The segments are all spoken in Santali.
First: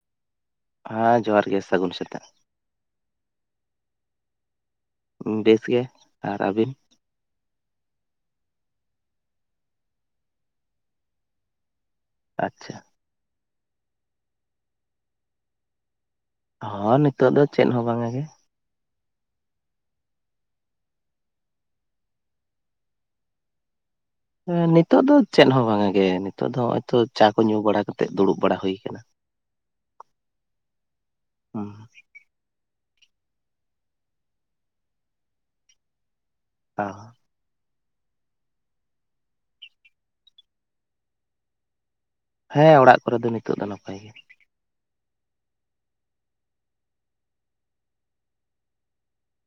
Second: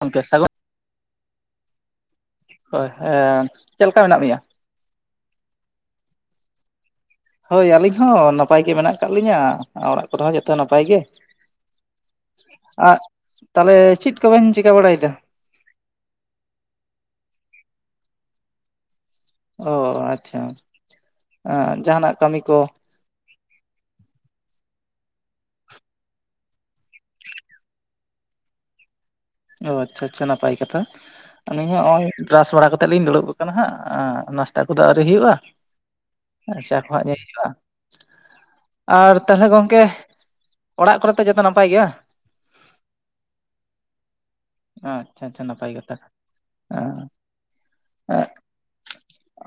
ᱜᱚᱝᱠᱮ ᱦᱮᱸ ᱡᱚᱦᱟᱨ ᱜᱮ ᱥᱟᱹᱜᱩᱱ ᱥᱮᱛᱟᱜ ᱦᱳᱭ ᱦᱮᱸ ᱪᱮᱫ ᱞᱮᱠᱟ ᱢᱮᱱᱟᱜ ᱢᱮᱭᱟ ᱵᱮᱥ ᱜᱮ ᱟᱨ ᱟᱹᱵᱤᱱ? ᱦᱳᱭ ᱟᱹᱞᱤᱧ ᱦᱚᱸ ᱱᱟᱯᱟᱭ ᱜᱮ ᱢᱮᱱᱟᱜ ᱟᱠᱟᱫ ᱞᱤᱧᱟᱹ ᱚᱲᱟᱜ ᱠᱚᱨᱮ ᱦᱚᱸ ᱡᱚᱛᱚ ᱱᱟᱯᱟᱭ ᱜᱮ ᱟᱪᱪᱷᱟ ᱟᱨ ᱛᱟᱦᱞᱮ ᱪᱮᱫ ᱠᱚᱵᱤᱱ ᱪᱤᱠᱟᱹ ᱵᱟᱲᱟᱭᱮᱫᱟ ᱦᱚ ᱱᱤᱛᱚᱜ ᱫᱚ ᱪᱮᱫ ᱦᱚᱸ ᱵᱟᱝᱜᱮ ᱚ ᱟᱪᱪᱷᱟ ᱮᱸᱡᱟᱦᱟᱱᱟᱜ ᱠᱟᱹᱢᱤ ᱠᱚ ᱦᱮᱸ ᱱᱤᱛᱚᱜ ᱫᱚ ᱪᱮᱫ ᱦᱚᱸ ᱵᱟᱸᱜᱟ ᱜᱮ ᱱᱤᱛᱚᱜ ᱫᱚ ᱱᱚᱭᱚᱭ ᱛᱟ ᱪᱟ ᱠᱚ ᱧᱩ ᱵᱟᱲᱟ ᱠᱟᱛᱮᱜ ᱫᱩᱲᱩᱵ ᱵᱟᱲᱟ ᱦᱩᱭ ᱠᱟᱱᱟ [unintelligible] ᱚ ᱟᱪᱪᱷᱟ ᱟᱪᱪᱷᱟ ᱱᱟᱯᱟᱭ ᱠᱟᱛᱷᱟ ᱟᱹᱞᱤᱧ ᱦᱚᱸ ᱱᱚᱜ ᱚᱭ ᱵᱨᱟᱥ ᱵᱟᱲᱟ ᱠᱟᱛᱮᱜ ᱞᱤᱧ ᱫᱩᱲᱩᱵ ᱠᱟᱱᱟ ᱦᱟᱸᱜ ᱱᱟᱥᱛᱟ ᱠᱚᱫᱚ ᱟᱹᱣᱨᱤ ᱦᱩᱭᱩᱜᱼᱟ ᱟᱨ ᱪᱟ ᱠᱚ ᱦᱟᱜ ᱧᱩᱭ ᱦᱩᱭᱩᱜᱼᱟ ᱟᱨ ᱛᱟᱦᱚᱞᱮ ᱜᱚᱝᱠᱮ ᱚᱲᱟᱜ ᱠᱚᱨᱮ ᱛᱚ ᱡᱚᱛᱚ ᱱᱟᱯᱟᱭ ᱜᱮᱭᱟ ᱦᱮᱸ ᱚᱲᱟᱜ ᱠᱚᱨᱮ ᱫᱚ ᱱᱤᱛᱚᱜ ᱫᱚ ᱱᱟᱯᱟᱭ ᱜᱮᱭᱟ ᱟᱪᱪᱷᱟ ᱟᱪᱪᱷᱟ ᱱᱟᱯᱟᱭ ᱠᱟᱛᱷᱟ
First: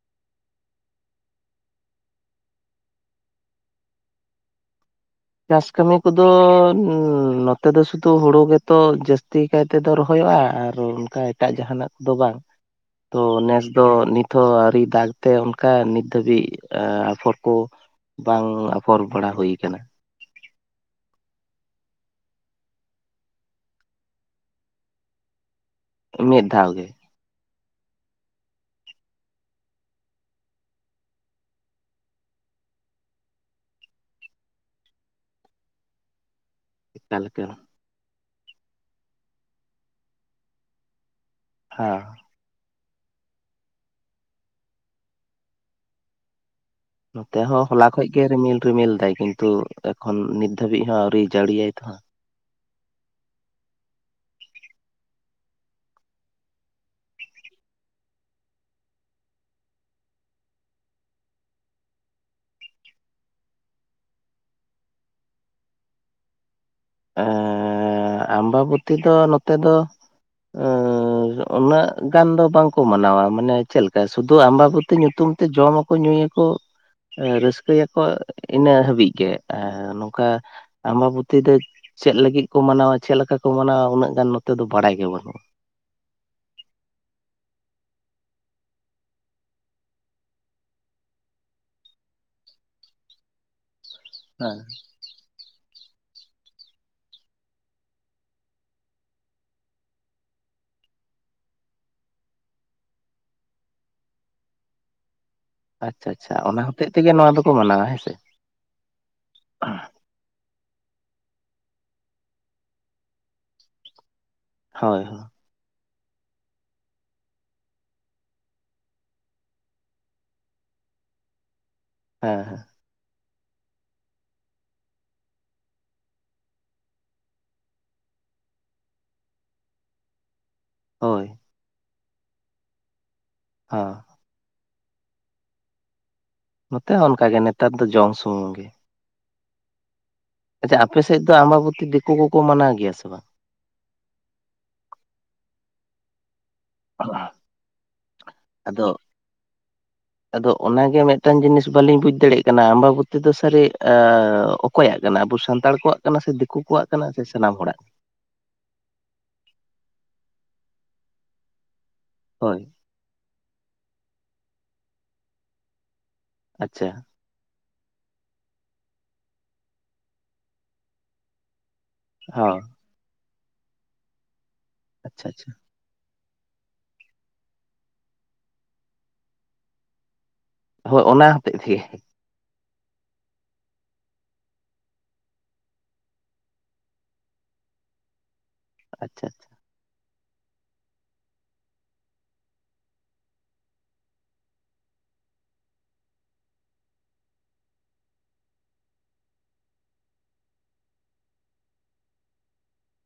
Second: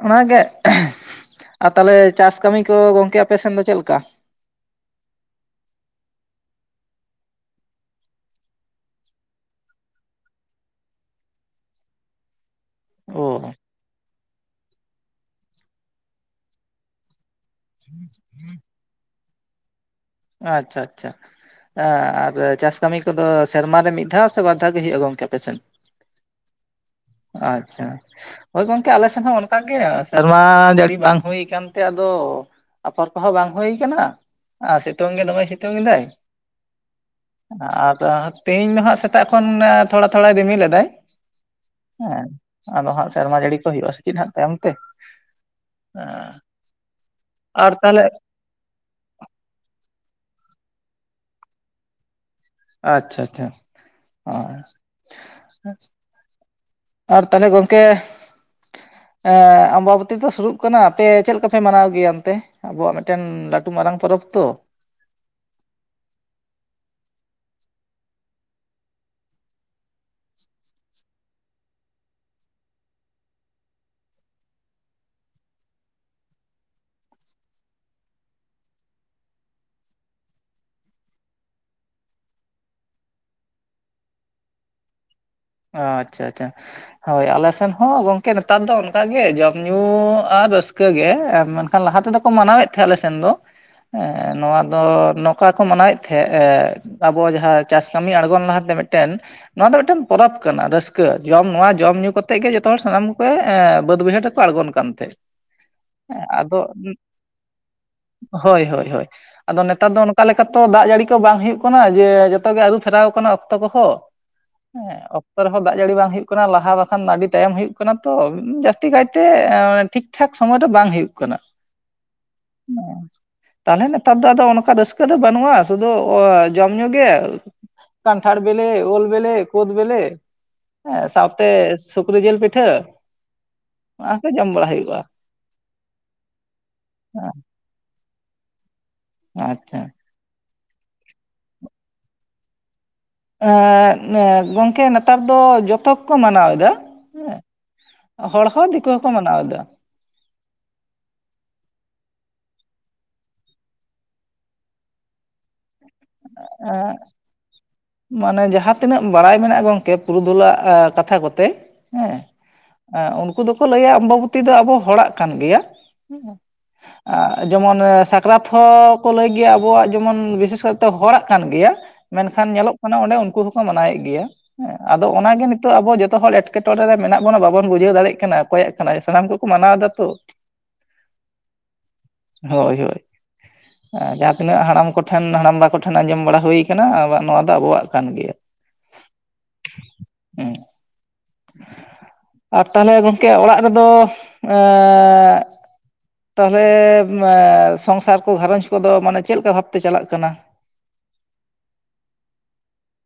ᱚᱱᱟᱜᱮ ᱟᱨ ᱛᱟᱦᱞᱮ ᱪᱟᱥ ᱠᱟᱹᱢᱤ ᱠᱚ ᱜᱚᱝᱠᱮ ᱟᱯᱮ ᱥᱮᱱ ᱫᱚ ᱪᱮᱫᱞᱮᱠᱟ ᱪᱟᱥ ᱠᱟᱹᱢᱤ ᱠᱚᱫᱚ ᱱᱚᱛᱮ ᱫᱚ ᱥᱩᱫᱩ ᱦᱩᱲᱩ ᱜᱮᱛᱚ ᱡᱟᱹᱥᱛᱤ [inaudible] ᱛᱮᱫᱚ ᱨᱚᱦᱚᱭᱚᱜᱼᱟ ᱟᱨ ᱚᱱᱠᱟ ᱮᱴᱟᱜ ᱡᱟᱦᱟᱱᱟᱜ ᱠᱚᱫᱚ ᱵᱟᱝ ᱛᱚ ᱚ ᱱᱮᱥ ᱫᱚ ᱱᱤᱛ ᱦᱚᱸ ᱟᱹᱨᱤ ᱫᱟᱜᱽ ᱛᱮ ᱚᱱᱠᱟ ᱱᱤᱛ ᱫᱷᱟᱹᱵᱤᱡ ᱟᱯᱷᱚᱨ ᱠᱚ ᱵᱟᱝ ᱟᱯᱷᱚᱨ ᱵᱟᱲᱟ ᱦᱩᱭ ᱟᱠᱟᱱᱟ ᱟᱪᱪᱷᱟ ᱟᱪᱪᱷᱟ ᱦᱮᱸ ᱟᱨ ᱪᱟᱥ ᱠᱟᱹᱢᱤ ᱠᱚᱫᱚ ᱥᱮᱨᱢᱟᱨ ᱨᱮ ᱢᱤᱫ ᱫᱷᱟᱣ ᱥᱮ ᱵᱟᱨ ᱫᱷᱟᱣ ᱜᱮ ᱦᱩᱭᱩᱜᱼᱟ ᱜᱚᱝᱠᱮ ᱟᱯᱮᱥᱮᱱ ᱫᱚ ᱢᱤᱫ ᱫᱷᱟᱣ ᱜᱮ ᱟᱪᱪᱷᱟ ᱦᱳᱭ ᱜᱚᱝᱠᱮ ᱟᱞᱮ ᱥᱮᱱ ᱦᱚᱸ ᱚᱱᱠᱟᱜᱮ ᱥᱮᱨᱢᱟ ᱡᱟᱹᱲᱤ ᱵᱟᱝ ᱦᱩᱭ ᱠᱟᱱ ᱛᱮ ᱟᱫᱚ ᱟᱯᱷᱚᱨ ᱠᱚᱦᱚᱸ ᱵᱟᱝ ᱦᱩᱭ ᱠᱟᱱᱟ ᱟᱨ ᱥᱤᱛᱩᱝ ᱜᱮ ᱫᱚᱢᱮ ᱥᱤᱛᱩᱝ ᱮᱫᱟᱭ ᱮᱠᱟᱞ ᱮᱠᱟᱞ ᱟᱨ ᱛᱮᱦᱤᱧ ᱫᱚ ᱦᱟᱸᱜ ᱥᱮᱛᱟᱜ ᱠᱷᱚᱱ ᱛᱷᱚᱲᱟ ᱛᱷᱚᱲᱟᱭ ᱨᱤᱢᱤᱞ ᱞᱮᱫᱟᱭ ᱦᱮᱸ ᱟᱫᱚ ᱦᱟᱸᱜ ᱥᱮᱨᱢᱟ ᱡᱟᱹᱲᱤ ᱠᱚ ᱦᱩᱭᱩᱜᱼᱟ ᱥᱮ ᱪᱮᱫ ᱦᱟᱸᱜ ᱛᱟᱭᱚᱢ ᱛᱮ ᱱᱚᱛᱮ ᱦᱚᱸ ᱟᱨ ᱦᱚᱞᱟ ᱛᱟᱦᱚᱞᱮ ᱠᱷᱚᱡ ᱜᱮ ᱨᱤᱢᱤᱞ ᱨᱤᱢᱤᱞ ᱫᱟᱭ ᱠᱤᱱᱛᱩ ᱮᱠᱷᱚᱱ ᱱᱤᱛ ᱫᱷᱟᱹᱵᱤᱡ ᱦᱚᱸ ᱟᱹᱣᱨᱤ ᱡᱟᱹᱲᱤᱭᱟᱭ ᱛᱚ᱾ ᱟᱪᱪᱷᱟ ᱟᱪᱪᱷᱟ ᱚ ᱟᱨ ᱛᱟᱦᱞᱮ ᱜᱚᱝᱠᱮ ᱮᱸ ᱟᱢᱵᱟᱵᱛᱤ ᱫᱚ ᱥᱩᱨᱩᱜ ᱠᱟᱱᱟ ᱟᱯᱮ ᱪᱮᱫ ᱞᱮᱠᱟᱯᱮ ᱢᱟᱱᱟᱣ ᱜᱮᱭᱟ ᱚᱱᱛᱮ? ᱟᱵᱚᱣᱟᱜ ᱢᱤᱫᱴᱮᱱ ᱞᱟᱹᱴᱩ ᱢᱟᱨᱟᱝ ᱯᱚᱨᱚᱵᱽ ᱛᱚ᱾ ᱮᱻ ᱟᱢᱵᱟᱵᱚᱛᱤ ᱫᱚ ᱱᱚᱛᱮ ᱫᱚ ᱟᱸ ᱩᱱᱟᱹᱜ ᱜᱟᱱ ᱫᱚ ᱵᱟᱝᱠᱚ ᱢᱟᱱᱟᱣᱟ ᱢᱟᱱᱮ ᱪᱮᱜ ᱞᱮᱠᱟ ᱥᱩᱫᱷᱩ ᱟᱢᱵᱟᱵᱚᱛᱤ ᱧᱩᱛᱩᱢ ᱛᱮ ᱡᱚᱢᱟᱠᱚ ᱧᱩᱭᱟᱠᱚ ᱮ ᱨᱟᱹᱥᱠᱟᱹᱭᱟᱠᱚ ᱤᱱᱟᱹ ᱦᱟᱹᱵᱤᱡ ᱜᱮ ᱱᱚᱝᱠᱟ ᱟᱢᱵᱟᱵᱚᱛᱤ ᱫᱚ ᱪᱮᱜ ᱞᱟᱹᱜᱤᱫ ᱠᱚ ᱢᱟᱱᱟᱣᱟ ᱪᱮᱜ ᱞᱮᱠᱟ ᱠᱚ ᱢᱟᱱᱟᱣᱟ ᱩᱱᱟᱹᱜ ᱜᱟᱱ ᱱᱚᱛᱮ ᱫᱚ ᱵᱟᱲᱟᱭ ᱜᱮ ᱵᱟᱹᱱᱩᱜᱼᱟ᱾ ᱚ ᱟᱪᱪᱷᱟ ᱟᱪᱪᱷᱟ ᱦᱳᱭ ᱟᱞᱮ ᱥᱮᱱ ᱦᱚᱸ ᱜᱚᱝᱠᱮ ᱱᱮᱛᱟᱨ ᱫᱚ ᱚᱱᱠᱟᱜ ᱜᱮ ᱡᱚᱢ ᱧᱩ ᱟᱨ ᱨᱟᱹᱥᱠᱟᱹᱜ ᱜᱮ ᱛᱟᱨ ᱞᱟᱦᱟ ᱛᱮᱫᱚ ᱠᱚ ᱢᱟᱱᱟᱣᱮᱫ ᱛᱟᱦᱮᱸᱫ ᱟᱞᱮᱥᱮᱱ ᱫᱚ [inaudible] ᱦᱮᱸ ᱱᱚᱣᱟ ᱫᱚ ᱱᱚᱠ ᱠᱟ ᱠᱚ ᱢᱟᱱᱟᱣᱮᱜ ᱛᱟᱦᱮᱸᱜ ᱮ ᱟᱵᱚ ᱡᱟᱦᱟᱸ ᱪᱟᱥ ᱠᱟᱹᱢᱤ ᱟᱬᱜᱚᱱ ᱞᱟᱦᱟᱛᱮ ᱢᱤᱫᱴᱮᱱ ᱱᱚᱣᱟ ᱫᱚ ᱢᱤᱫᱴᱮᱱ ᱯᱚᱨᱚᱵᱽ ᱠᱟᱱᱟ ᱨᱟᱹᱥᱠᱟᱹ ᱡᱚᱢ ᱱᱚᱣᱟ ᱡᱚᱢ ᱧᱩ ᱠᱟᱛᱮᱜ ᱜᱮ ᱡᱚᱛᱚ ᱦᱚᱲ ᱥᱟᱱᱟᱢ ᱠᱚ ᱵᱟᱹᱫᱽ ᱵᱟᱹᱭᱦᱟᱹᱲ ᱨᱮᱠᱚ ᱟᱬᱜᱚᱱ ᱠᱟᱱ ᱛᱟᱦᱮᱸᱫ᱾ ᱟᱪᱪᱷᱟ ᱟᱪᱪᱷᱟ ᱚᱱᱟ ᱟᱫᱚ ᱦᱚᱛᱮᱡ ᱛᱮᱜᱮ ᱱᱚᱣᱟ ᱫᱚᱠᱚ ᱢᱟᱱᱟᱣᱟ ᱦᱮᱸᱥᱮ ᱦᱳᱭ ᱦᱳᱭ ᱦᱳᱭ ᱟᱫᱚ ᱱᱮᱛᱟᱨ ᱫᱚ ᱚᱠᱟ ᱞᱮᱠᱟᱛᱚ ᱫᱟᱜ ᱡᱟᱹᱲᱤ ᱠᱚ ᱵᱟᱝ ᱦᱩᱭᱩᱜ ᱠᱟᱱᱟ ᱡᱮ ᱡᱚᱛᱚ ᱜᱮ ᱟᱹᱨᱩ ᱯᱷᱮᱨᱟᱣ ᱟᱠᱟᱱᱟ ᱚᱠᱛᱚ ᱠᱚᱦᱚᱸ᱾ ᱮᱸ ᱦᱳᱭ ᱦᱳᱭ ᱚᱠ ᱨᱮᱦᱚᱸ ᱫᱟᱜ ᱡᱟᱹᱲᱤ ᱵᱟᱝ ᱦᱩᱭᱩᱜ ᱠᱟᱱᱟ ᱞᱟᱦᱟ ᱵᱟᱠᱷᱟᱱ ᱱᱟᱹᱰᱤ ᱛᱟᱭᱚᱢ ᱦᱩᱭᱩᱜ ᱠᱟᱱᱟ ᱛᱚ, ᱡᱟᱹᱥᱛᱤ ᱠᱟᱭᱛᱮ ᱴᱷᱤᱠ ᱴᱷᱟᱠ ᱥᱚᱢᱚᱭ ᱫᱚ ᱵᱟᱝ ᱦᱩᱭᱩᱜ ᱠᱟᱱᱟ᱾ ᱦᱮᱸ ᱦᱮᱸ ᱛᱟᱞᱦᱮ ᱱᱮᱛᱟᱨ ᱫᱚ ᱟᱫᱚ ᱚᱱᱠᱟ ᱨᱟᱹᱥᱠᱟᱹ ᱫᱚ ᱵᱟᱹᱱᱩᱜᱼᱟ ᱥᱩᱫᱩ ᱡᱚᱢ ᱧᱩ ᱜᱮ᱾ ᱠᱟᱱᱴᱷᱟᱲ ᱵᱮᱞᱮ ᱩᱞ ᱵᱮᱞᱮ ᱠᱩᱫ ᱵᱮᱞᱮ ᱦᱮᱸ ᱦᱳᱭ ᱥᱟᱶᱛᱮ ᱥᱩᱠᱨᱤ ᱡᱤᱞ ᱯᱤᱴᱷᱟᱹ ᱦᱟᱸ ᱚᱱᱟ ᱠᱚ ᱡᱚᱢ ᱵᱟᱲᱟ ᱦᱩᱭᱩᱜᱼᱟ᱾ ᱱᱚᱛᱮ ᱦᱚᱸ ᱚᱱᱠᱟᱜ ᱜᱮ ᱦᱮᱸ ᱱᱮᱛᱟᱨ ᱫᱚ ᱡᱚᱢ ᱥᱩᱢᱩᱝ ᱜᱮ᱾ ᱟᱪᱪᱷᱟ ᱟᱪᱪᱷᱟ ᱟᱯᱮᱥᱮᱡ ᱫᱚ ᱟᱢᱵᱟᱵᱚᱛᱤ ᱫᱤᱠᱩ ᱠᱚᱠᱚ ᱢᱟᱱᱟᱣ ᱜᱮᱭᱟ ᱥᱮ ᱵᱟᱝ? ᱮᱸ ᱮᱸ ᱜᱚᱝᱠᱮ ᱱᱮᱛᱟᱨ ᱫᱚ ᱡᱚᱛᱚᱠᱚ ᱢᱟᱱᱟᱣ ᱮᱫᱟ᱾ ᱦᱮᱸ ᱦᱚᱲ ᱦᱚᱸ ᱟᱫᱚ ᱫᱤᱠᱩ ᱦᱚᱸᱠᱚ ᱢᱟᱱᱟᱣᱫᱟ᱾ ᱟᱫᱚ ᱚᱱᱟᱜᱮ ᱢᱤᱫᱴᱟᱱ ᱡᱤᱱᱤᱥ ᱵᱟᱹᱞᱤᱧ ᱵᱩᱡ ᱫᱟᱲᱮᱜ ᱠᱟᱱᱟ ᱟᱢᱵᱟᱵᱚᱛᱤ ᱫᱚ ᱥᱟᱹᱨᱤ ᱚᱠ ᱠᱚᱭᱟᱜ ᱠᱟᱱᱟ ᱟᱵᱚ ᱥᱟᱱᱛᱟᱲ ᱠᱚᱣᱟᱜ ᱠᱟᱱᱟ ᱥᱮ ᱫᱤᱠᱩ ᱠᱚᱣᱟᱜ ᱮᱸ ᱠᱟᱱᱟ ᱥᱮ ᱥᱟᱱᱟᱢ ᱦᱚᱲᱟᱜ? ᱢᱟᱱᱮ ᱡᱟᱦᱟᱸ ᱛᱤᱱᱟᱹᱜ ᱵᱟᱲᱟᱭ ᱢᱮᱱᱟᱜᱼᱟ ᱜᱚᱝᱠᱮ ᱯᱩᱨᱩᱫᱷᱩᱞᱟᱜ ᱠᱟᱛᱷᱟ ᱠᱚᱛᱮ, ᱦᱮᱸ ᱦᱳᱭ ᱮᱸ ᱩᱱᱠᱩ ᱫᱚᱠᱚ ᱞᱟᱹᱭᱟ ᱟᱢᱵᱟᱵᱚᱛᱤ ᱫᱚ ᱟᱵᱚ ᱦᱚᱲᱟᱜ ᱠᱟᱱ ᱜᱮᱭᱟ᱾ ᱟᱪᱪᱷᱟ ᱟ ᱡᱮᱢᱚᱱ ᱥᱟᱠᱨᱟᱛ ᱦᱚᱸ ᱠᱚ ᱞᱟᱹᱭ ᱜᱮᱭᱟ ᱟᱵᱚᱣᱟᱜ ᱡᱮᱢᱚᱱ ᱵᱤᱥᱮᱥ ᱠᱟᱨᱛᱮ ᱦᱚᱲᱟᱜ ᱠᱟᱱ ᱜᱮᱭᱟ᱾ ᱢᱮᱱᱠᱷᱟᱱ ᱦᱚᱸ ᱧᱮᱞᱚᱜ ᱠᱟᱱᱟ ᱚᱸᱰᱮ ᱩᱱᱠᱩ ᱦᱚᱸᱠᱚ ᱢᱟᱱᱟᱣᱭᱮᱜ ᱜᱮᱭᱟ, ᱦᱮᱸ ᱟᱫᱚ ᱟᱪᱪᱷᱟ ᱚᱱᱟᱜᱮ ᱟᱪᱪᱷᱟ ᱱᱤ ᱛᱚᱜ ᱟᱵᱚ ᱡᱚᱛᱚ ᱦᱚᱲ ᱮᱴᱠᱮᱴᱚᱬᱮ ᱨᱮ ᱢᱮᱱᱟᱜ ᱵᱚᱱᱟ ᱵᱟᱵᱚᱱ ᱵᱩᱡᱷᱟᱹᱣ ᱫᱟᱲᱮᱜ ᱠᱟᱱᱟ ᱠᱚᱠᱚᱭᱟᱜ ᱠᱟᱱᱟᱭ ᱥᱟᱱᱟᱢ ᱠᱚᱠᱚ ᱢᱟᱱᱟᱣᱫᱟ ᱛᱚ᱾ ᱦᱳ ᱚᱱᱟ ᱦᱚᱛᱮᱡ ᱛᱮ ᱦᱳᱭ ᱦᱳᱭ ᱡᱟᱦᱟᱸ ᱛᱤᱱᱟᱹᱜ ᱦᱟᱲᱟᱢ ᱠᱚᱴᱷᱮᱱ ᱦᱟᱲᱟᱢ ᱵᱟ ᱠᱚ ᱴᱷᱮᱱ ᱟᱸᱡᱚᱢ ᱵᱟᱲᱟ ᱦᱩᱭ ᱠᱟᱱᱟ ᱟᱣᱟᱜ ᱱᱚᱣᱟ ᱫᱚ ᱟᱵᱚᱣᱟᱜ ᱠᱟᱱ ᱜᱮᱭᱟ᱾ ᱟᱪᱪᱷᱟ ᱟᱪᱪᱷᱟ ᱦᱮᱸ ᱟᱨ ᱛᱟᱦᱞᱮ ᱜᱚᱝᱠᱮ ᱚᱲᱟᱜ ᱨᱮᱫᱚ ᱮᱸᱜᱻ ᱛᱟᱦᱞᱮ ᱢᱮ ᱥᱚᱝᱥᱟᱨ ᱠᱚ ᱜᱷᱟᱨᱚᱸᱧᱡᱽ ᱠᱚᱫᱚ ᱢᱟᱱᱮ ᱪᱮᱜ ᱞᱮᱠᱟ ᱵᱷᱟᱵᱛᱮ ᱪᱟᱞᱟᱜ ᱠᱟᱱᱟ?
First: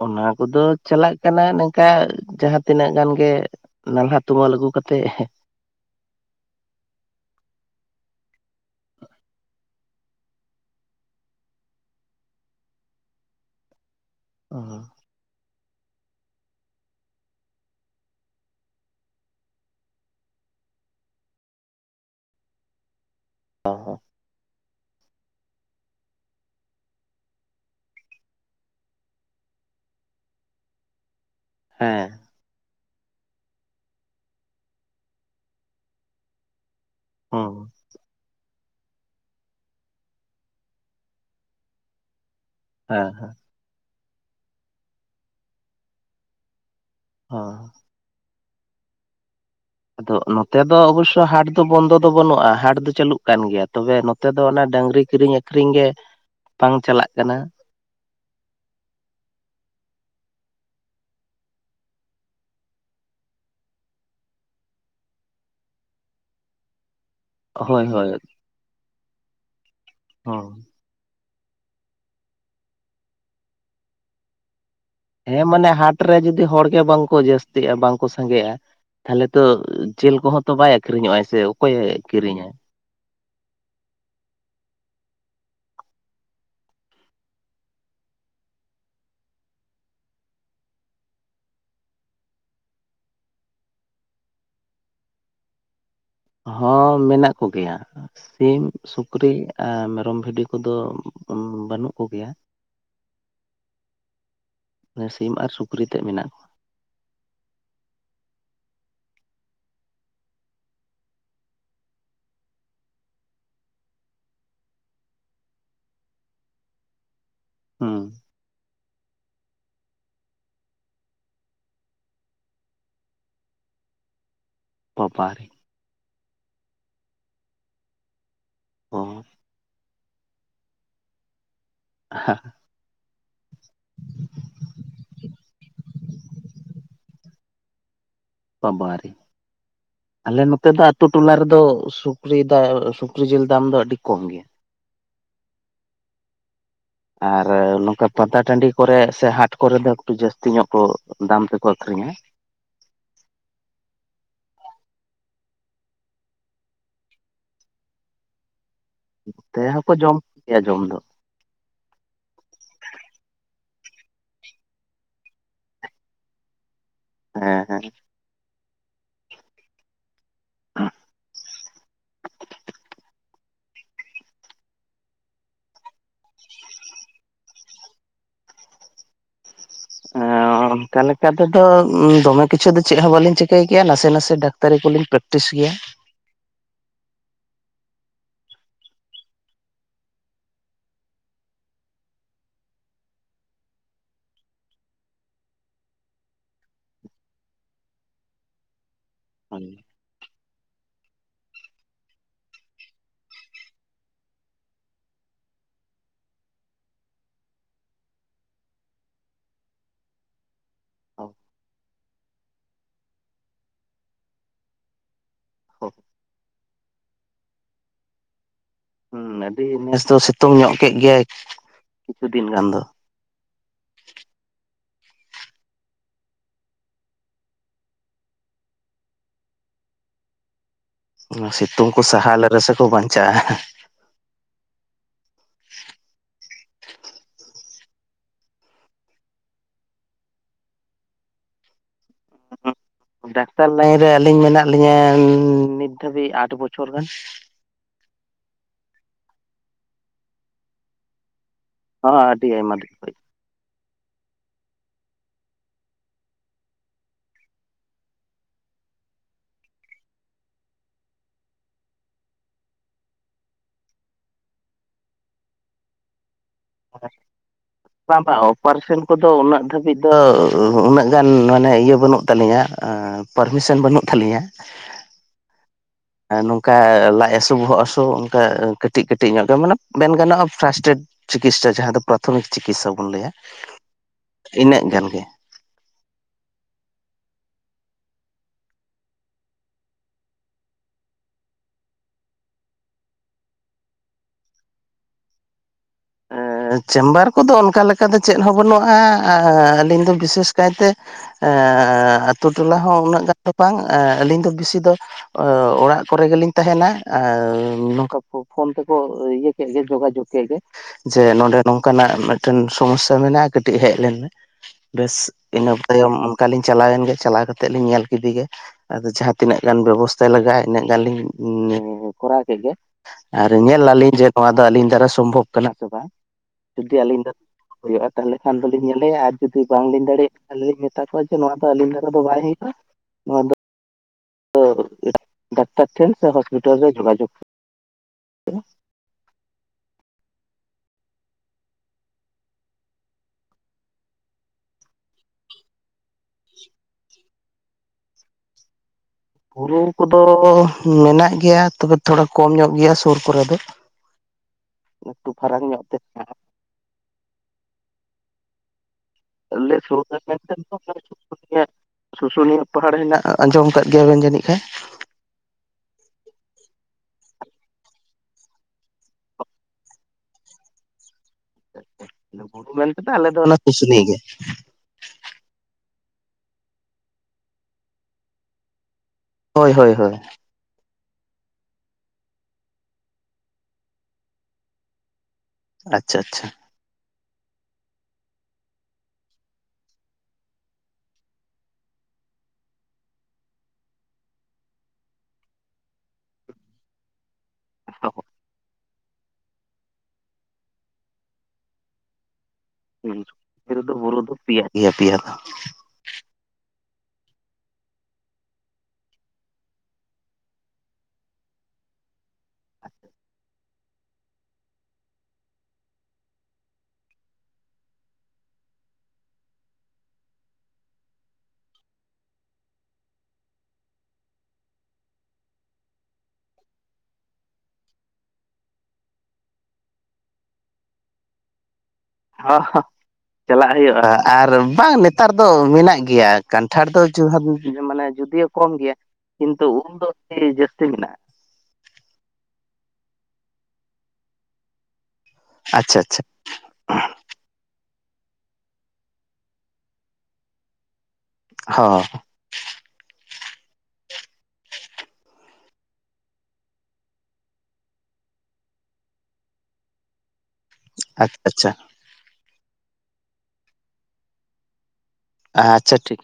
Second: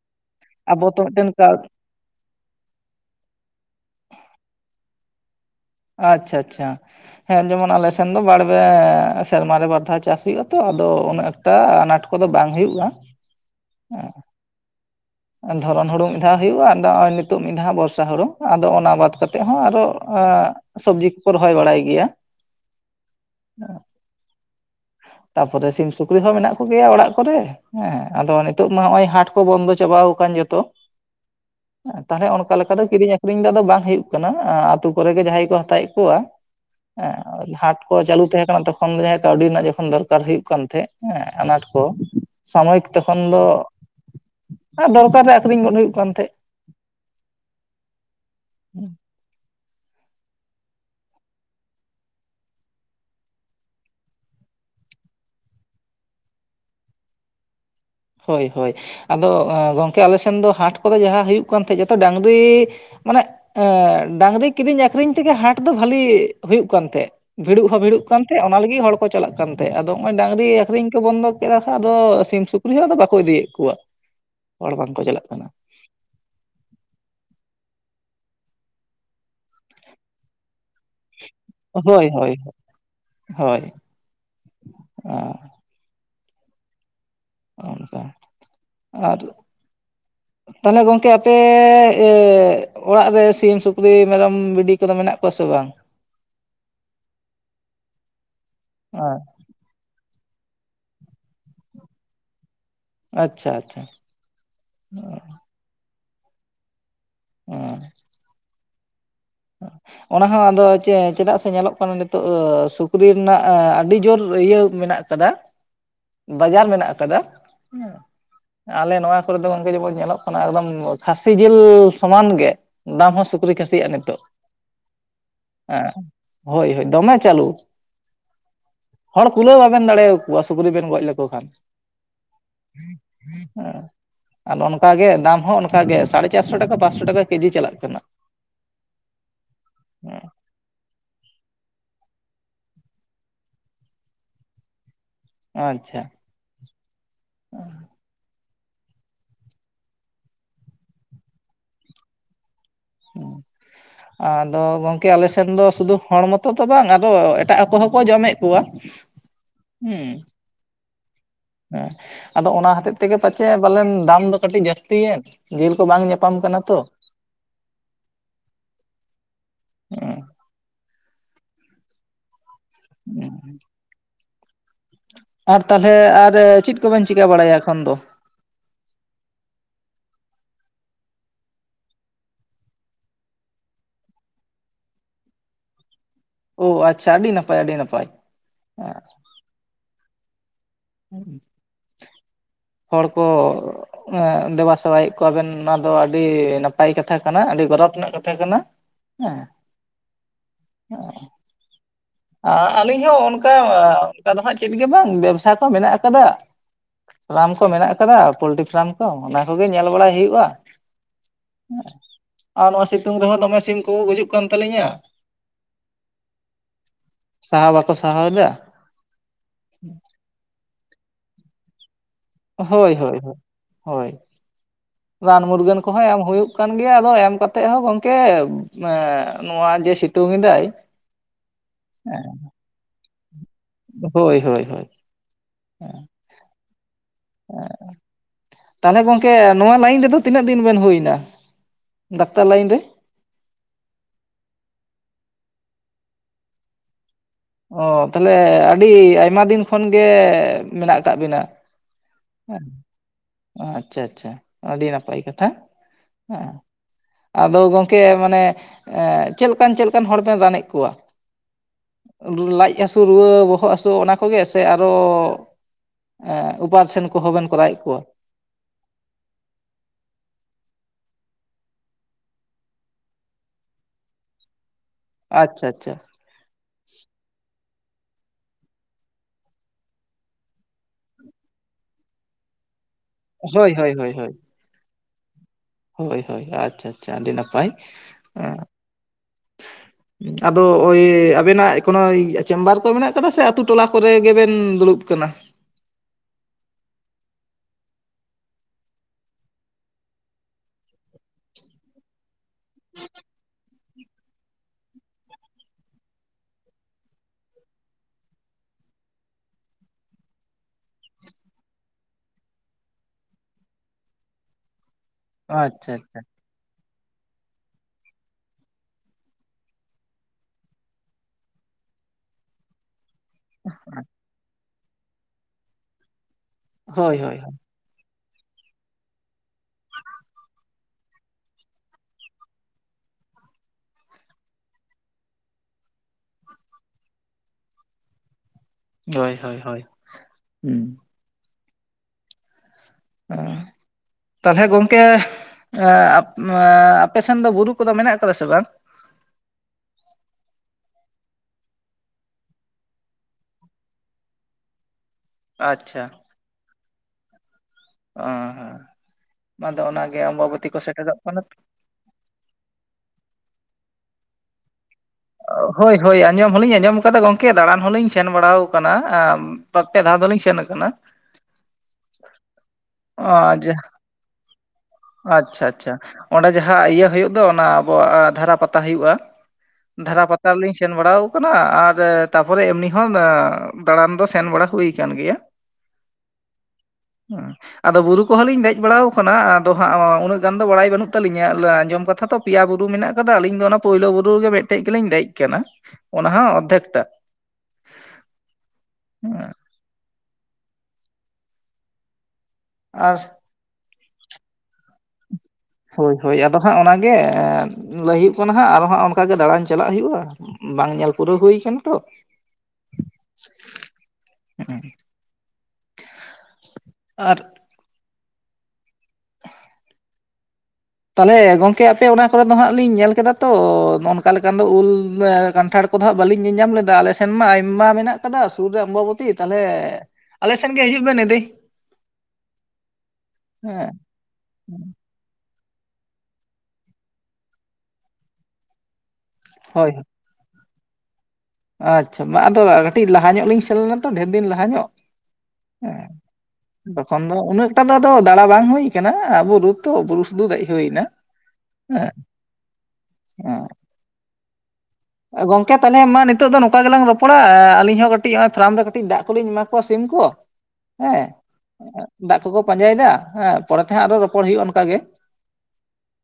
ᱚᱱᱟ ᱠᱚᱫᱚ ᱟᱵᱚ ᱛᱚ ᱪᱟᱞᱟᱜ ᱢᱤᱫᱴᱮᱱ ᱠᱟᱱᱟ ᱠᱟ ᱱᱮᱝ ᱡᱟᱦᱟᱸ ᱛᱤᱱᱟᱹᱜ ᱜᱟᱱ ᱜᱮ ᱱᱟᱞᱦᱟ ᱛᱩᱢᱟᱹᱞ ᱟᱹᱜᱩ ᱠᱟᱛᱮ ᱟᱪᱪᱷᱟ ᱟᱪᱪᱷᱟ, ᱦᱮᱸ ᱡᱮᱢᱚᱱ ᱟᱞᱮᱥᱮᱱ ᱫᱚ ᱵᱟᱨ [inaudible] ᱥᱮᱨᱢᱟᱨᱮ ᱵᱟᱨ ᱫᱷᱟᱣ ᱪᱟᱥ ᱦᱩᱭᱩᱜ-ᱟ ᱛᱚ ᱟᱫᱚ ᱩᱱᱟᱹᱜ ᱛᱚ ᱟᱱᱟᱴ ᱠᱚᱫᱚ ᱵᱟᱝ ᱦᱩᱭᱩᱜ-ᱟ ᱾ ᱦᱮᱸ [unintelligible] ᱫᱷᱚᱨᱚᱱ ᱦᱩᱲᱩ ᱢᱤᱫ ᱫᱷᱟᱣ ᱦᱩᱭᱩᱜ-ᱟ ᱟᱫᱚ ᱱᱚᱜ-ᱚᱭ ᱱᱤᱛᱚᱜ ᱢᱤᱫ ᱫᱷᱟᱣ ᱵᱚᱨᱥᱟ ᱦᱩᱲᱩ ᱟᱫᱚ ᱚᱱᱟ ᱵᱟᱫ ᱠᱟᱛᱮᱫ ᱦᱚᱸ ᱚ ᱥᱚᱵᱽᱡᱤ ᱠᱚᱠᱚ ᱨᱚᱦᱚᱭ ᱵᱟᱲᱟᱭ ᱜᱮᱭᱟ? [unintelligible] ᱛᱟᱯᱚᱨᱮ ᱥᱤᱢ ᱥᱩᱠᱨᱤ ᱦᱚᱸ ᱢᱮᱱᱟᱜ ᱠᱚᱜᱮᱭᱟ ᱚᱲᱟᱜ ᱠᱚᱨᱮ ᱦᱮᱸ ᱟᱫᱚ ᱱᱤᱛᱚᱜ ᱢᱟ ᱱᱚᱜᱼᱚᱭ ᱦᱟᱴ ᱠᱚ ᱵᱚᱱᱫᱚ ᱪᱟᱵᱟᱟᱣ ᱠᱟᱱ ᱡᱚᱛᱚ, ᱦᱮᱸ ᱛᱟᱦᱞᱮ ᱚᱱ ᱠᱟ ᱞᱮᱠᱟ ᱫᱚ ᱠᱤᱨᱤᱧ ᱟᱹᱠᱷᱨᱤᱧ ᱫᱚ ᱟᱫᱚ ᱵᱟᱝ ᱦᱩᱭᱩᱜ ᱠᱟᱱᱟ ᱟᱛᱩ ᱠᱚᱨᱮ ᱜᱮ ᱡᱟᱦᱟᱸᱭ ᱠᱚ ᱦᱟᱛᱟᱣᱮᱜ ᱠᱚᱣᱟ᱾ ᱮᱸ ᱦᱟᱴ ᱠᱚ ᱪᱟᱹᱞᱩ ᱛᱟᱦᱮᱸ ᱠᱟᱱᱟ ᱛᱚᱠᱷᱚᱱ ᱫᱚᱦᱟᱜ ᱠᱟᱹᱣᱰᱤ ᱨᱮᱱᱟᱜ ᱠᱷᱚᱱ ᱫᱚᱨᱠᱟᱨ ᱦᱩᱭᱩᱜ ᱠᱟᱱ ᱛᱟᱦᱮᱸᱫ ᱦᱮᱸ ᱟᱱᱟᱴ ᱠᱚ ᱥᱟᱢᱚᱭᱤᱠ ᱦᱮᱸ ᱛᱚᱠᱷᱚᱱ ᱫᱚ ᱟᱨ ᱫᱚᱨᱠᱟᱨ ᱨᱮ ᱟᱠᱷᱨᱤᱧ ᱜᱚᱫ ᱦᱩᱭᱩᱜ ᱠᱟᱱ ᱛᱟᱦᱮᱸᱜ ᱦᱚ ᱟᱫᱚᱜ ᱱᱚᱛᱮ ᱫᱚ ᱚᱵᱚᱥᱥᱚᱭ ᱦᱟᱴ ᱫᱚ ᱵᱚᱱᱫᱚ ᱫᱚ ᱵᱟᱹᱱᱩᱜ-ᱟ, ᱦᱟᱴ ᱫᱚ ᱪᱟᱹᱞᱩᱜ ᱠᱟᱱ ᱜᱮᱭᱟ, ᱛᱚᱵᱮ ᱱᱮᱛᱟᱨ ᱫᱚ ᱚᱱᱟ ᱰᱟᱹᱝᱨᱤ ᱠᱤᱨᱤᱧ ᱟᱠᱷᱨᱤᱧ ᱜᱮ ᱵᱟᱝ ᱪᱟᱞᱟᱜ ᱠᱟᱱᱟ ᱾ ᱦᱚᱭ ᱦᱚᱭ ᱟᱫᱚ ᱜᱚᱝᱠᱮ ᱟᱞᱮ ᱥᱮᱱ ᱫᱚ ᱦᱟᱴ ᱠᱚᱫᱚ ᱡᱟᱦᱟᱸ ᱦᱩᱭᱩᱜ ᱠᱟᱱ ᱛᱟᱦᱮᱸᱡ ᱡᱚᱛᱚ ᱰᱟᱝᱨᱤ ᱢᱟᱱᱮᱜ ᱮ ᱰᱟᱝᱨᱤ ᱠᱤᱨᱤᱧ ᱟᱠᱷᱨᱤᱧ ᱛᱮᱜᱮ ᱦᱟᱴ ᱫᱚ ᱵᱷᱟᱞᱤ ᱦᱩᱭᱩᱜ ᱠᱟᱱ ᱛᱮᱜ, ᱵᱷᱤᱲᱩᱜ ᱦᱚᱸ ᱦᱳᱭ ᱵᱷᱤᱲᱩᱜ ᱦᱳᱭ ᱠᱟᱱ ᱛᱮ ᱚᱱᱟ ᱞᱟᱹᱜᱤᱫ ᱦᱚᱲ ᱠᱚ ᱪᱟᱞᱟᱜ ᱠᱟᱱᱛᱮ ᱟᱫᱚ ᱱᱚᱜ ᱚᱭ ᱦᱚᱸ ᱰᱟᱝᱨᱤ ᱠᱤᱨᱤᱧ ᱠᱚ ᱵᱚᱱᱫᱚ ᱠᱮᱫᱟ ᱟᱫᱚ ᱥᱤᱢ ᱥᱩᱠᱨᱤ ᱦᱚᱸ ᱟᱫᱚ ᱵᱟᱠᱚ ᱤᱫᱤᱭᱮᱫ ᱠᱚᱣᱟ ᱦᱚᱲ ᱵᱟᱝᱠᱚ ᱪᱟᱞᱟᱜ ᱦᱮᱸ ᱠᱟᱱᱟ ᱢᱟᱱᱮ ᱦᱟᱴ ᱨᱮ ᱡᱩᱫᱤ ᱦᱚᱲ ᱜᱮ ᱵᱟᱝᱠᱚ ᱡᱟᱹᱥᱛᱤᱜ-ᱟ ᱵᱟᱝᱠᱚ ᱥᱟᱸᱜᱮᱜ-ᱟ ᱛᱟᱦᱟᱞᱮ ᱛᱚ ᱡᱮᱞ ᱠᱚᱦᱚᱸ ᱛᱚ ᱵᱟᱭ ᱟᱠᱷᱨᱤᱧᱚᱜᱟᱭ ᱥᱮ ᱚᱠᱚᱭᱮ ᱦᱳᱭ ᱦᱳᱭ ᱠᱤᱨᱤᱧᱟ ᱦᱳᱭ ᱚᱱᱠᱟ ᱟᱨ ᱛᱟᱞᱦᱮ ᱜᱚᱝᱠᱮ ᱟᱯᱮ ᱟᱹᱜ ᱚᱲᱟᱜ ᱨᱮ ᱥᱤᱢ, ᱥᱩᱠᱨᱤ, ᱢᱮᱨᱚᱢ, ᱵᱷᱤᱰᱤ, ᱠᱚᱫᱚ ᱢᱮᱱᱟᱜ ᱠᱚᱣᱟ ᱥᱮ ᱵᱟᱝ? ᱦᱚᱸ ᱢᱮᱱᱟᱜ ᱠᱚᱜᱮᱭᱟ ᱥᱤᱢ ᱥᱩᱠᱨᱤ ᱢᱮᱨᱚᱢ ᱵᱷᱤᱰᱤ ᱠᱚᱫᱚ ᱵᱟᱹᱱᱩᱜ ᱠᱚᱜᱮᱭᱟ ᱟᱪᱪᱷᱟ ᱟᱪᱪᱷᱟ ᱥᱤᱢ ᱟᱨ ᱥᱩᱠᱨᱤ ᱛᱮᱜ ᱢᱮᱱᱟᱜ ᱠᱚᱣᱟ ᱚᱸ [unintelligible] ᱚᱱᱟ ᱦᱚᱸ ᱟᱫᱚ ᱪᱮ ᱪᱮᱫᱟᱜ ᱥᱮ ᱧᱮᱞᱚᱜ ᱠᱟᱱᱟ ᱱᱤᱛᱚᱜ ᱥᱩᱠᱨᱤ ᱨᱮᱱᱟᱜ ᱟᱹᱰᱤ ᱡᱳᱨ ᱤᱭᱟᱹ ᱢᱮᱱᱟᱜ ᱠᱟᱫᱟ [inaudible] ᱵᱟᱡᱟᱨ ᱢᱮᱱᱟᱜ ᱟᱠᱟᱫᱟ, ᱦᱮ ᱦᱩᱸ ᱟᱞᱮ ᱱᱚᱣᱟ ᱠᱚᱨᱮ ᱫᱚ ᱜᱚᱝᱠᱮ ᱡᱮᱢᱚᱱ ᱧᱮᱞᱚᱜ ᱠᱟᱱᱟ, ᱮᱠᱫᱚᱢ ᱠᱷᱟᱹᱥᱤ ᱡᱤᱞ ᱥᱚᱢᱟᱱ ᱜᱮ ᱫᱟᱢ ᱦᱚᱸ ᱥᱩᱠᱨᱤ ᱠᱷᱟᱹᱥᱤᱜᱟᱜ ᱱᱤᱛᱚᱜ ᱵᱟᱵᱟ ᱨᱮ ᱮ ᱦᱳᱭ ᱦᱳᱭ ᱫᱚᱢᱮ ᱪᱟᱹᱞᱩ ᱚ ᱦᱚᱲ ᱠᱩᱞᱟᱹᱣ ᱵᱟᱵᱮᱱ ᱫᱟᱲᱮ ᱠᱩᱣᱟ ᱥᱩᱠᱨᱤ ᱵᱮᱱ ᱜᱚᱡ ᱞᱮᱠᱚ ᱠᱷᱟᱱ [inaudible] ᱟᱨ ᱱᱚᱜᱼᱚ ᱱᱚᱝᱠᱟᱜᱮ ᱫᱟᱢ ᱦᱚᱸ ᱚᱱᱠᱟᱜᱮ ᱥᱟᱲᱮ ᱪᱟᱨᱥᱚ ᱴᱟᱠᱟ ᱯᱟᱸᱥᱥᱚ ᱴᱟᱠᱟ ᱠᱤᱡᱤ ᱪᱟᱞᱟᱜ ᱠᱟᱱᱟ ᱾ ᱵᱟᱵᱟᱨᱤ ᱟᱞᱮ ᱱᱚᱛᱮ ᱫᱚ ᱟᱹᱛᱩ ᱴᱚᱞᱟ ᱨᱮᱫᱚ ᱥᱩᱠᱨᱤ ᱫᱟ ᱥᱩᱠᱨᱤ ᱡᱤᱞ ᱫᱟᱢ ᱫᱚ ᱟᱹᱰᱤ ᱠᱚᱢ ᱜᱮᱭᱟ ᱟᱪᱪᱷᱟ ᱟᱨ ᱱᱚᱝᱠᱟ ᱯᱟᱛᱟ ᱴᱟᱺᱰᱤ ᱠᱚᱨᱮᱜ ᱥᱮ ᱦᱟᱴ ᱠᱚᱨᱮ ᱫᱚ ᱠᱟᱴᱤ ᱡᱟᱹᱥᱛᱤ ᱧᱚᱜ ᱠᱚ ᱫᱟᱢ ᱛᱮᱠᱚ ᱟᱠᱷᱨᱤᱧᱟ ᱟ ᱫᱚ ᱜᱚᱝᱠᱮ ᱟᱞᱮ ᱥᱮᱱ ᱫᱚ ᱥᱩᱫᱩ ᱦᱚᱲᱢᱚᱛᱚ ᱛᱚ ᱵᱟᱝ ᱟᱫᱚ ᱮᱴᱟᱜ ᱟᱛᱩ ᱦᱚᱸᱠᱚ ᱡᱚᱢᱮᱫ ᱠᱚᱣᱟ [inaudible] ᱱᱚᱛᱮ ᱦᱚᱸᱠᱚ ᱦᱩᱸ ᱡᱚᱢᱮᱫ ᱜᱮᱭᱟ ᱡᱚᱢ ᱫᱚ᱾ ᱦᱮᱸ ᱟᱫᱚ ᱚᱱᱟ ᱦᱚᱛᱮᱫ ᱛᱮ ᱜᱮ ᱯᱟᱪᱮᱫ ᱵᱟᱞᱮᱱ ᱫᱟᱢ ᱫᱚ ᱠᱟᱹᱴᱤᱡ ᱡᱟᱹᱥᱛᱤᱭᱮᱱ᱾ ᱡᱤᱞ ᱠᱚ ᱵᱟᱝ ᱧᱟᱯᱟᱢ ᱠᱟᱱᱟ ᱛᱚ᱾ ᱦᱮᱸ ᱦᱮᱸ ᱦᱩᱸ ᱦᱮ ᱟᱨ ᱛᱟᱦᱚᱞᱮ ᱟᱨ ᱪᱮᱫ ᱠᱚᱵᱮᱱ ᱪᱤᱠᱟᱹ ᱵᱟᱲᱟᱭᱟ ᱮᱠᱷᱚᱱ ᱫᱚ? ᱦᱮᱸᱻ ᱚᱱᱠᱟ ᱞᱮᱠᱟ ᱛᱮᱫᱚ ᱫᱚᱢᱮ ᱠᱤᱪᱷᱩ ᱫᱚ ᱪᱮᱫ ᱦᱚᱸ ᱵᱟᱹᱞᱤᱧ ᱪᱤᱠᱟᱹᱭ ᱜᱮᱭᱟ, ᱱᱟᱥᱮ ᱱᱟᱥᱮ ᱰᱟᱠᱛᱟᱨᱤ ᱠᱚᱞᱤᱧ ᱯᱨᱮᱠᱴᱤᱥ ᱜᱮᱭᱟ, ᱚ ᱟᱪᱪᱷᱟ ᱟᱹᱰᱤ ᱱᱟᱯᱟᱭ ᱟᱹᱰᱤ ᱱᱟᱯᱟᱭ ᱮ [unintelligible] ᱦᱚᱲ ᱠᱚ ᱮᱸᱜ ᱫᱮᱵᱟ ᱥᱮᱵᱟᱭᱮᱫ ᱠᱚᱣᱟᱵᱮᱱ ᱚᱱᱟ ᱫᱚ ᱟᱹᱰᱤ ᱱᱟᱯᱟᱭ ᱠᱟᱛᱷᱟ ᱠᱟᱱᱟ, ᱟᱹᱰᱤ ᱜᱚᱨᱚᱵᱽ ᱨᱮᱱᱟᱜ ᱠᱟᱛᱷᱟ ᱠᱟᱱᱟ, ᱦᱮᱸ ᱟᱹᱞᱤᱧ ᱦᱚᱸ ᱚᱱᱠᱟ ᱚᱱᱠᱟ ᱫᱚ ᱦᱟᱸᱜ ᱪᱮᱫ ᱜᱮ ᱵᱟᱝ ᱵᱮᱵᱽᱥᱟ ᱠᱚ ᱢᱮᱱᱟᱜ ᱟᱠᱟᱫᱟ᱾ ᱯᱷᱟᱨᱟᱢ ᱠᱚ ᱢᱮᱱᱟᱜ ᱟᱠᱟᱫᱟ ᱯᱚᱞᱴᱤ ᱯᱷᱟᱨᱟᱢ ᱠᱚ ᱚᱱᱟ ᱠᱚᱜᱮ ᱧᱮᱞ ᱵᱟᱲᱟᱭ ᱦᱩᱭᱩᱜᱼᱟ᱾ ᱟᱨ ᱱᱚᱣᱟ ᱥᱤᱛᱩᱝ ᱨᱮᱦᱚᱸ ᱫᱚᱢᱮ ᱥᱤᱢ ᱠᱚ ᱠᱚ ᱜᱩᱡᱩᱜ ᱠᱟᱱ ᱛᱟᱹᱟᱞᱤᱧᱟ᱾ ᱥᱟᱦᱟᱣ ᱵᱟᱠᱚ ᱥᱟᱦᱟᱣ ᱮᱫᱟ᱾ ᱟᱹᱰᱤ ᱱᱮᱥ ᱫᱚ ᱥᱤᱛᱩᱝ ᱧᱚᱜ ᱠᱮᱫ ᱜᱮᱭᱟᱭ᱾ ᱠᱤᱪᱷᱩ ᱫᱤᱱ ᱜᱟᱱ ᱫᱚ ᱦᱳᱭ ᱦᱳᱭ ᱦᱳᱭ ᱦᱳᱭ [inaudible] ᱨᱟᱱ ᱢᱩᱨᱜᱟᱹᱱ ᱠᱚᱦᱚᱸ ᱮᱢ ᱦᱩᱭᱩᱜ ᱠᱟᱱ ᱜᱮᱭᱟ ᱟᱫᱚ ᱮᱢ ᱠᱟᱛᱮᱜ ᱦᱚᱸ ᱜᱚᱝᱠᱮ ᱱᱚᱣᱟ ᱡᱮ ᱥᱤᱛᱩ ᱛᱩᱧ ᱮᱫᱟᱭ ᱥᱤᱛᱩᱝ ᱠᱚ ᱥᱟᱦᱟᱶ ᱞᱮ ᱨᱮ ᱥᱮ ᱠᱚ ᱵᱟᱧᱪᱟᱜᱼᱟ᱾ ᱦᱳᱭ ᱦᱳᱭ ᱦᱳᱭ ᱛᱟᱦᱚᱞᱮ ᱜᱚᱝᱠᱮ ᱱᱚᱣᱟ ᱞᱟᱭᱤᱱ ᱨᱮᱫᱚ ᱛᱤᱱᱟᱹᱜ ᱫᱤᱱ ᱵᱮᱱ ᱦᱩᱭ ᱮᱱᱟ? ᱰᱟᱠᱛᱟᱨ ᱞᱟᱹᱭᱤᱱ ᱨᱮ? ᱰᱟᱠᱛᱟᱨ ᱞᱟᱭᱤᱱ ᱨᱮ ᱟᱹᱞᱤᱧ ᱢᱮᱱᱟᱜ ᱞᱤᱧᱟᱹ ᱱᱤᱛ ᱫᱷᱟᱹᱵᱤᱡ ᱟᱴ ᱵᱚᱪᱷᱚᱨ ᱜᱟᱱ ᱚ ᱛᱟᱦᱚᱞᱮ ᱟᱹᱰᱤ ᱟᱭᱢᱟ ᱫᱤᱱ ᱠᱷᱚᱱ ᱜᱮ ᱢᱮᱱᱟᱜ ᱟᱠᱟᱜ ᱵᱤᱱᱟ ᱦᱚᱸ ᱟᱰᱤᱜᱮ ᱟᱭᱢᱟ ᱟᱪᱪᱷᱟ ᱟᱪᱪᱷᱟ ᱟᱹᱰᱤ ᱱᱟᱯᱟᱭ ᱠᱟᱛᱷᱟ ᱦᱮᱸ ᱟᱫᱚ ᱜᱚᱢᱠᱮ ᱢᱟᱱᱮ ᱪᱮᱫ ᱞᱮᱠᱟᱱ ᱪᱮᱫ ᱞᱮᱠᱟᱱ ᱦᱚᱲ ᱵᱮᱱ ᱨᱟᱱ ᱮᱫ ᱠᱚᱣᱟ? ᱞᱟᱡ ᱦᱟᱹᱥᱩ ᱨᱩᱣᱟᱹ ᱵᱚᱦᱚᱜ ᱦᱟᱹᱥᱩ ᱚᱱᱟ ᱠᱚᱜᱮ ᱥᱮ ᱟᱨᱚ ᱩᱯᱟᱨᱥᱮᱱ ᱠᱚᱦᱚᱸ ᱵᱮᱱ ᱠᱚᱨᱟᱣᱮᱫ ᱠᱚᱣᱟ ᱚᱯᱟᱨᱥᱮᱱ ᱠᱚᱫᱚ ᱩᱱᱟᱹᱜ ᱫᱷᱟᱹᱵᱤᱡ ᱫᱚ ᱩᱱᱟᱹᱜ ᱜᱟᱱ ᱢᱟᱱᱮ ᱤᱭᱟᱹ ᱵᱟᱹᱱᱩᱜ ᱛᱟᱹᱞᱤᱧᱟ ᱯᱟᱨᱢᱤᱥᱮᱱ ᱵᱟᱹᱱᱩᱜ ᱛᱟᱹᱞᱤᱧᱟ ᱟᱪᱪᱷᱟ ᱟᱪᱪᱷᱟ ᱱᱚᱝᱠᱟ ᱞᱟᱡ ᱦᱥᱩ ᱵᱚᱦᱚᱜ ᱦᱟᱹᱥᱩ ᱝᱠᱟ ᱠᱟᱹᱴᱤᱡ ᱠᱟᱹᱴᱤᱡ ᱧᱚᱜ ᱜᱮ ᱢᱟᱱᱮ ᱢᱮᱱ ᱜᱟᱱᱚᱜᱼᱟ ᱯᱷᱟᱥᱴᱮᱰ ᱪᱤᱠᱤᱛᱥᱟ ᱡᱟᱦᱟᱸ ᱫᱚ ᱯᱨᱟᱛᱷᱚᱢᱤᱠ ᱪᱤᱠᱤᱛᱥᱟ ᱵᱚᱱ ᱞᱟᱹᱭᱟ ᱦᱳᱭ ᱦᱳᱭ ᱦᱳᱭ ᱦᱳᱭ ᱤᱱᱟᱹᱜ ᱜᱟᱱ ᱜᱮ ᱦᱳᱭ ᱦᱳᱭ ᱟᱪᱪᱷᱟ ᱟᱪᱪᱷᱟ ᱟᱹᱰᱤ ᱱᱟᱯᱟᱭ [inaudible] ᱟᱫᱚ ᱳᱭ ᱟᱵᱮᱱᱟᱜ ᱠᱳᱱᱳ ᱪᱮᱢᱵᱟᱨ ᱠᱚ ᱢᱮᱱᱟᱜ ᱟᱠᱟᱫᱟ ᱥᱮ ᱟᱹᱛᱩ ᱴᱚᱞᱟ ᱠᱚᱨᱮ ᱜᱮᱵᱮᱱ ᱫᱩᱲᱩᱵ ᱠᱟᱱᱟ? ᱪᱮᱢᱵᱟᱨ ᱠᱚᱫᱚ ᱚᱱᱠᱟ ᱞᱮᱠᱟ ᱫᱚ ᱪᱮᱫ ᱦᱚᱸ ᱵᱟᱹᱱᱩᱜᱼᱟ ᱟᱹᱞᱤᱧ ᱫᱚ ᱵᱤᱥᱮᱥ ᱠᱟᱭᱛᱮ ᱟᱛᱳ ᱴᱚᱞᱟ ᱦᱚᱸ ᱩᱱᱟᱹᱜ ᱜᱟᱱ ᱫᱚ ᱵᱟᱝ ᱟᱹᱞᱤᱧ ᱫᱚ ᱵᱮᱥᱤ ᱫᱚ ᱚᱲᱟᱜ ᱠᱚᱨᱮ ᱜᱮᱞᱤᱧ ᱛᱟᱦᱮᱱᱟ ᱱᱚᱝᱠᱟ ᱯᱷᱳᱱ ᱛᱮᱠᱚ ᱤᱭᱟᱹ ᱠᱮᱫ ᱜᱮ ᱡᱳᱜᱟᱡᱳᱜᱽ ᱠᱮᱫ ᱜᱮ ᱡᱮ ᱱᱚᱰᱮ ᱱᱚᱝᱠᱟᱱᱟᱜ ᱢᱤᱫᱴᱮᱱ ᱥᱚᱢᱚᱥᱥᱟ ᱢᱮᱱᱟᱜᱼᱟ ᱠᱟᱹᱴᱤᱡ ᱦᱮᱡ ᱞᱮᱱ ᱵᱮᱱ ᱵᱮᱥ ᱤᱱᱟᱹ ᱟᱪᱪᱷᱟ ᱛᱟᱭᱚᱢ ᱟᱪᱪᱷᱟ ᱚᱱᱠᱟᱤᱧ ᱪᱟᱞᱟᱣ ᱮᱱ ᱜᱮ ᱪᱟᱞᱟᱣ ᱠᱟᱛᱮᱜ ᱞᱤᱧ ᱧᱮᱞ ᱠᱮᱫᱮ ᱜᱮ ᱟᱫᱚ ᱡᱟᱦᱟᱸᱛᱤᱱᱟᱹᱜ ᱜᱟᱱ ᱵᱮᱵᱚᱥᱛᱷᱟᱭ ᱞᱟᱜᱟᱜᱼᱟ, ᱤᱱᱟᱹᱜ ᱜᱟᱱ ᱞᱤᱧ ᱠᱚᱨᱟᱣ ᱠᱮᱫ ᱜᱮ ᱟᱨ ᱧᱮᱞᱟᱞᱤᱧ ᱡᱮ ᱱᱚᱣᱟ ᱫᱚ ᱟᱹᱞᱤᱧ ᱫᱟᱨᱟ ᱥᱚᱢᱵᱷᱚᱵ ᱠᱟᱱᱟ ᱥᱮ ᱵᱟᱝ ᱡᱩᱫᱤ ᱦᱳᱭ ᱟᱹᱞᱤᱧ ᱫᱚ ᱦᱳᱭ ᱦᱩᱭᱩᱜᱼᱟ ᱛᱟᱦᱞᱮ ᱠᱷᱟᱱ ᱫᱚᱞᱤᱧ ᱧᱮᱞᱮᱭᱟ ᱟᱨ ᱡᱩᱫᱤ ᱵᱟᱝᱞᱤᱧ ᱫᱟᱲᱮᱭᱟᱜ ᱠᱷᱟᱱ ᱛᱟᱦᱞᱮᱤᱧ ᱢᱮᱛᱟ ᱠᱚᱣᱟ ᱱᱚᱣᱟ ᱫᱚ ᱟᱹᱞᱤᱧ ᱫᱟᱨᱟ ᱫᱚ ᱵᱟᱭ ᱦᱩᱭᱩᱜᱼᱟ ᱱᱚᱣᱟ ᱫᱚ [unintelligible] ᱰᱟᱠᱛᱟᱨ ᱴᱷᱮᱱ ᱥᱮ ᱦᱚᱥᱯᱤᱴᱟᱞ ᱨᱮ ᱡᱚᱜᱟᱡᱳᱜ ᱦᱮ ᱦᱳᱭ ᱦᱳᱭ ᱦᱳᱭ ᱦᱩᱸ ᱚ ᱛᱟᱞᱦᱮ ᱜᱚᱝᱠᱮ ᱟᱯᱮ ᱥᱮᱱ ᱫᱚ ᱵᱩᱨᱩ ᱠᱚᱫᱚ ᱢᱮᱱᱟᱜ ᱟᱠᱟᱫᱟ ᱥᱮ ᱵᱟᱝ? ᱵᱩᱨᱩ ᱠᱚᱫᱚ ᱢᱮᱱᱟᱜ ᱜᱮᱭᱟ᱾ ᱛᱚᱵᱮ ᱛᱷᱚᱲᱟ ᱠᱚᱢ ᱧᱚᱜ ᱜᱮᱭᱟ ᱥᱩᱨ ᱠᱚᱨᱮ ᱫᱚ᱾ ᱟᱴᱩ ᱯᱷᱟᱨᱟᱠ ᱧᱚᱜ ᱛᱮ ᱟᱪᱪᱷᱟ ᱦᱮᱱᱟᱜᱼᱟ ᱾ ᱚ ᱟᱫᱚ ᱚᱱᱟᱜᱮ ᱚᱢᱵᱟᱵᱚᱛᱤ ᱠᱚ ᱥᱮᱴᱮᱨᱚᱜ ᱠᱟᱱᱟ ᱛᱚ᱾ [unintelligible] ᱥᱩᱥᱩᱱᱤᱭᱟᱹ ᱯᱟᱦᱟᱲ ᱦᱮᱱᱟᱜᱼᱟ ᱟᱸᱡᱚᱢ ᱟᱠᱟᱫ ᱜᱮᱭᱟ ᱵᱮᱱ ᱡᱟᱹᱱᱤᱡ ᱠᱷᱟᱱ? ᱦᱳᱭ ᱦᱳᱭ ᱟᱸᱡᱚᱢ ᱦᱚᱞᱤᱧ ᱟᱸᱡᱚᱢ ᱟᱠᱟᱫᱟ ᱜᱚᱝᱠᱮ ᱫᱟᱬᱟᱱ ᱦᱚᱞᱤᱧ ᱥᱮᱱ ᱵᱟᱲᱟᱣ ᱟᱠᱟᱱᱟ᱾ ᱵᱟᱨ ᱯᱮ ᱫᱷᱟᱣ ᱫᱚᱞᱤᱧ ᱥᱮᱱ ᱟᱠᱟᱱᱟ᱾ ᱵᱩᱨᱩ ᱢᱮᱱᱛᱮᱫᱚ ᱟᱞᱮ ᱫᱚ ᱚᱱᱟ ᱥᱩᱥᱩᱱᱤᱭᱟᱹ ᱜᱮ᱾ ᱟᱪᱪᱷᱟ ᱟᱪᱪᱷᱟ ᱚᱸᱰᱮ ᱡᱟᱦᱟᱸ ᱤᱭᱟᱹ ᱦᱩᱭᱩᱜ ᱫᱚ ᱚᱱᱟ ᱟᱵᱚᱣᱟᱜ ᱫᱷᱟᱨᱟ ᱯᱟᱛᱟ ᱦᱩᱭᱩᱜᱼᱟ᱾ ᱦᱳᱭ ᱦᱳᱭ ᱦᱳᱭ᱾ ᱟᱨ ᱞᱤᱧ ᱥᱮᱱ ᱵᱟᱲᱟᱣ ᱟᱠᱟᱱᱟ ᱟᱨ ᱛᱟᱯᱚᱨᱮ ᱮᱢᱱᱤ ᱦᱚᱸ ᱫᱟᱬᱟᱱ ᱫᱚ ᱥᱮᱱ ᱵᱟᱲᱟ ᱦᱩᱭ ᱟᱠᱟᱱ ᱜᱮᱭᱟ᱾ ᱟᱪᱪᱷᱟ ᱟᱪᱪᱷᱟ᱾ ᱟᱸ ᱟᱫᱚ ᱵᱩᱨᱩ ᱠᱚᱦᱚᱸ ᱞᱤᱧ ᱫᱮᱡ ᱵᱟᱲᱟᱣ ᱠᱟᱱᱟ ᱟᱫᱚ ᱦᱟᱸᱜ ᱩᱱᱟᱹᱜ ᱜᱟᱱ ᱫᱚ ᱵᱟᱲᱟᱭ ᱵᱟᱹᱱᱩᱜ ᱛᱟᱹᱞᱤᱧᱟ᱾ ᱟᱸᱡᱚᱢ ᱠᱟᱛᱷᱟ ᱛᱚ᱾ ᱯᱮᱭᱟ ᱵᱩᱨᱩ ᱢᱮᱱᱟᱜ ᱟᱠᱟᱫᱟ᱾ ᱟᱞᱤᱧ ᱫᱚ ᱚᱱᱟ ᱯᱳᱭᱞᱳ ᱵᱩᱨᱩ ᱨᱮᱜᱮ ᱢᱤᱫ ᱴᱮᱡ ᱜᱮᱞᱤᱧ ᱫᱮᱡ ᱟᱠᱟᱱᱟ᱾ ᱚᱱᱟ ᱦᱚᱸ ᱚᱨᱫᱷᱮᱠ ᱴᱟ᱾ ᱚ [unintelligible] ᱟᱨ ᱵᱤᱨᱫᱚ ᱵᱩᱨᱩ ᱫᱚ ᱯᱮᱭᱟ ᱜᱮᱭᱟ ᱯᱮᱭᱟ ᱫᱚ᱾ ᱦᱳᱭ ᱦᱳᱭ ᱟᱫᱚ ᱦᱟᱸᱜ ᱚᱱᱟ ᱜᱮ ᱞᱟᱹᱭ ᱦᱩᱭᱩᱜ ᱠᱟᱱᱟ ᱦᱟᱸᱜ ᱟᱨᱚ ᱦᱟᱸᱜ ᱚᱱᱠᱟ ᱜᱮ ᱫᱟᱬᱟᱱ ᱪᱟᱞᱟᱜ ᱦᱩᱭᱩᱜᱼᱟ᱾ ᱵᱟᱝ ᱧᱮᱞ ᱯᱩᱨᱟᱹᱣ ᱦᱩᱭ ᱠᱟᱱᱟ ᱛᱚ᱾ ᱟᱪᱪᱷᱟ᱾ [unintelligible] ᱦᱮᱸ ᱟᱨ ᱛᱟᱞᱦᱮ ᱜᱚᱝᱠᱮ ᱟᱯᱮ ᱚᱱᱟ ᱠᱚᱨᱮ ᱫᱚ ᱦᱟᱸᱜ ᱞᱤᱧ ᱧᱮᱞ ᱠᱮᱫᱟ ᱛᱚ ᱱᱚᱜᱼᱚ ᱱᱚᱝᱠᱟ ᱞᱮᱠᱟᱱ ᱫᱚ ᱩᱞ ᱠᱟᱱᱴᱷᱟᱲ ᱠᱚᱫᱚ ᱦᱟᱜ ᱵᱟᱹᱞᱤᱧ ᱧᱮᱞᱧᱟᱢ ᱞᱮᱫᱟ ᱟᱞᱮ ᱥᱮᱱ ᱢᱟ ᱟᱭᱢᱟ ᱢᱮᱱᱟᱜ ᱠᱟᱫᱟ᱾ ᱥᱩᱨ ᱨᱮ ᱚᱢᱵᱟᱵᱚᱛᱤ ᱛᱟᱦᱚᱞᱮ ᱟᱞᱮᱥᱮᱱ ᱜᱮ ᱦᱤᱡᱩᱜ ᱵᱮᱱ ᱤᱫᱤ᱾ ᱦᱚ ᱦᱚ ᱪᱟᱞᱟᱜ ᱦᱮᱸ ᱦᱩᱭᱩᱜᱼᱟ ᱟᱨ ᱵᱟᱝ ᱱᱤᱛ ᱱᱮᱛᱟᱨ ᱫᱚ ᱢᱮᱱᱟᱜ ᱜᱮᱭᱟ᱾ ᱠᱟᱱᱴᱷᱟᱲ ᱫᱚ ᱢᱟᱱᱮ ᱡᱩᱫᱤᱭᱳ ᱠᱚᱢ ᱜᱮᱭᱟ᱾ ᱠᱤᱱᱛᱩ ᱩᱞ ᱦᱳᱭ ᱫᱚ ᱟᱹᱰᱤ ᱡᱟᱹᱥᱛᱤ ᱢᱮᱱᱟᱜᱼᱟ᱾ ᱟᱪᱪᱷᱟ ᱢᱟ ᱟᱫᱚ ᱠᱟᱹᱴᱤᱡ ᱞᱟᱦᱟ ᱧᱚᱜ ᱞᱤᱧ ᱥᱮᱱ ᱞᱮᱱᱟ ᱛᱚ ᱰᱷᱮᱨ ᱫᱤᱱ ᱞᱟᱦᱟ ᱧᱚᱜ᱾ ᱟᱪᱪᱷᱟ ᱟᱪᱪᱷᱟ [inaudible] ᱛᱚᱠᱷᱚᱱ ᱫᱚ ᱩᱱᱟᱹᱜᱴᱟ ᱫᱚ ᱟᱫᱚ ᱫᱟᱲᱟ ᱵᱟᱝ ᱦᱩᱭ ᱟᱠᱟᱱᱟ ᱟ ᱵᱩᱨᱩ ᱛᱚ ᱵᱩᱨᱩ ᱥᱩᱫᱷᱩ ᱫᱮᱡ ᱦᱩᱭ ᱮᱱᱟ᱾ ᱦᱚᱸ ᱮᱸᱜ ᱚᱸ ᱜᱚᱝᱠᱮ ᱛᱟᱦᱚᱞᱮ ᱢᱟ ᱱᱤᱛᱚᱜ ᱫᱚ ᱱᱚᱝᱠᱟ ᱜᱮᱞᱟᱝ ᱨᱚᱯᱚᱲᱟ᱾ ᱟᱹᱞᱤᱧ ᱦᱚᱸ ᱠᱟᱹᱴᱤᱡ ᱚᱭ ᱯᱷᱨᱟᱢ ᱨᱮ ᱠᱟᱹᱴᱤᱡ ᱫᱟᱜ ᱠᱚᱞᱤᱧ ᱮᱢᱟ ᱠᱚᱣᱟ᱾ ᱯᱚᱥᱤᱢ ᱠᱚ᱾ ᱟᱪᱪᱷᱟ ᱟᱪᱪᱷᱟ ᱦᱮᱸ ᱫᱟᱜ ᱠᱚᱠᱚ ᱯᱟᱸᱡᱟᱭᱮᱫᱟ ᱦᱮᱸ ᱯᱚᱨᱮ ᱛᱮᱦᱟᱸᱜ ᱟᱫᱚ ᱨᱚᱯᱚᱲ ᱦᱩᱭᱩᱜᱼᱟ ᱚᱱᱠᱟ ᱜᱮ᱾ ᱟᱪᱪᱷᱟ ᱴᱷᱤᱠ ᱜᱮᱭᱟ᱾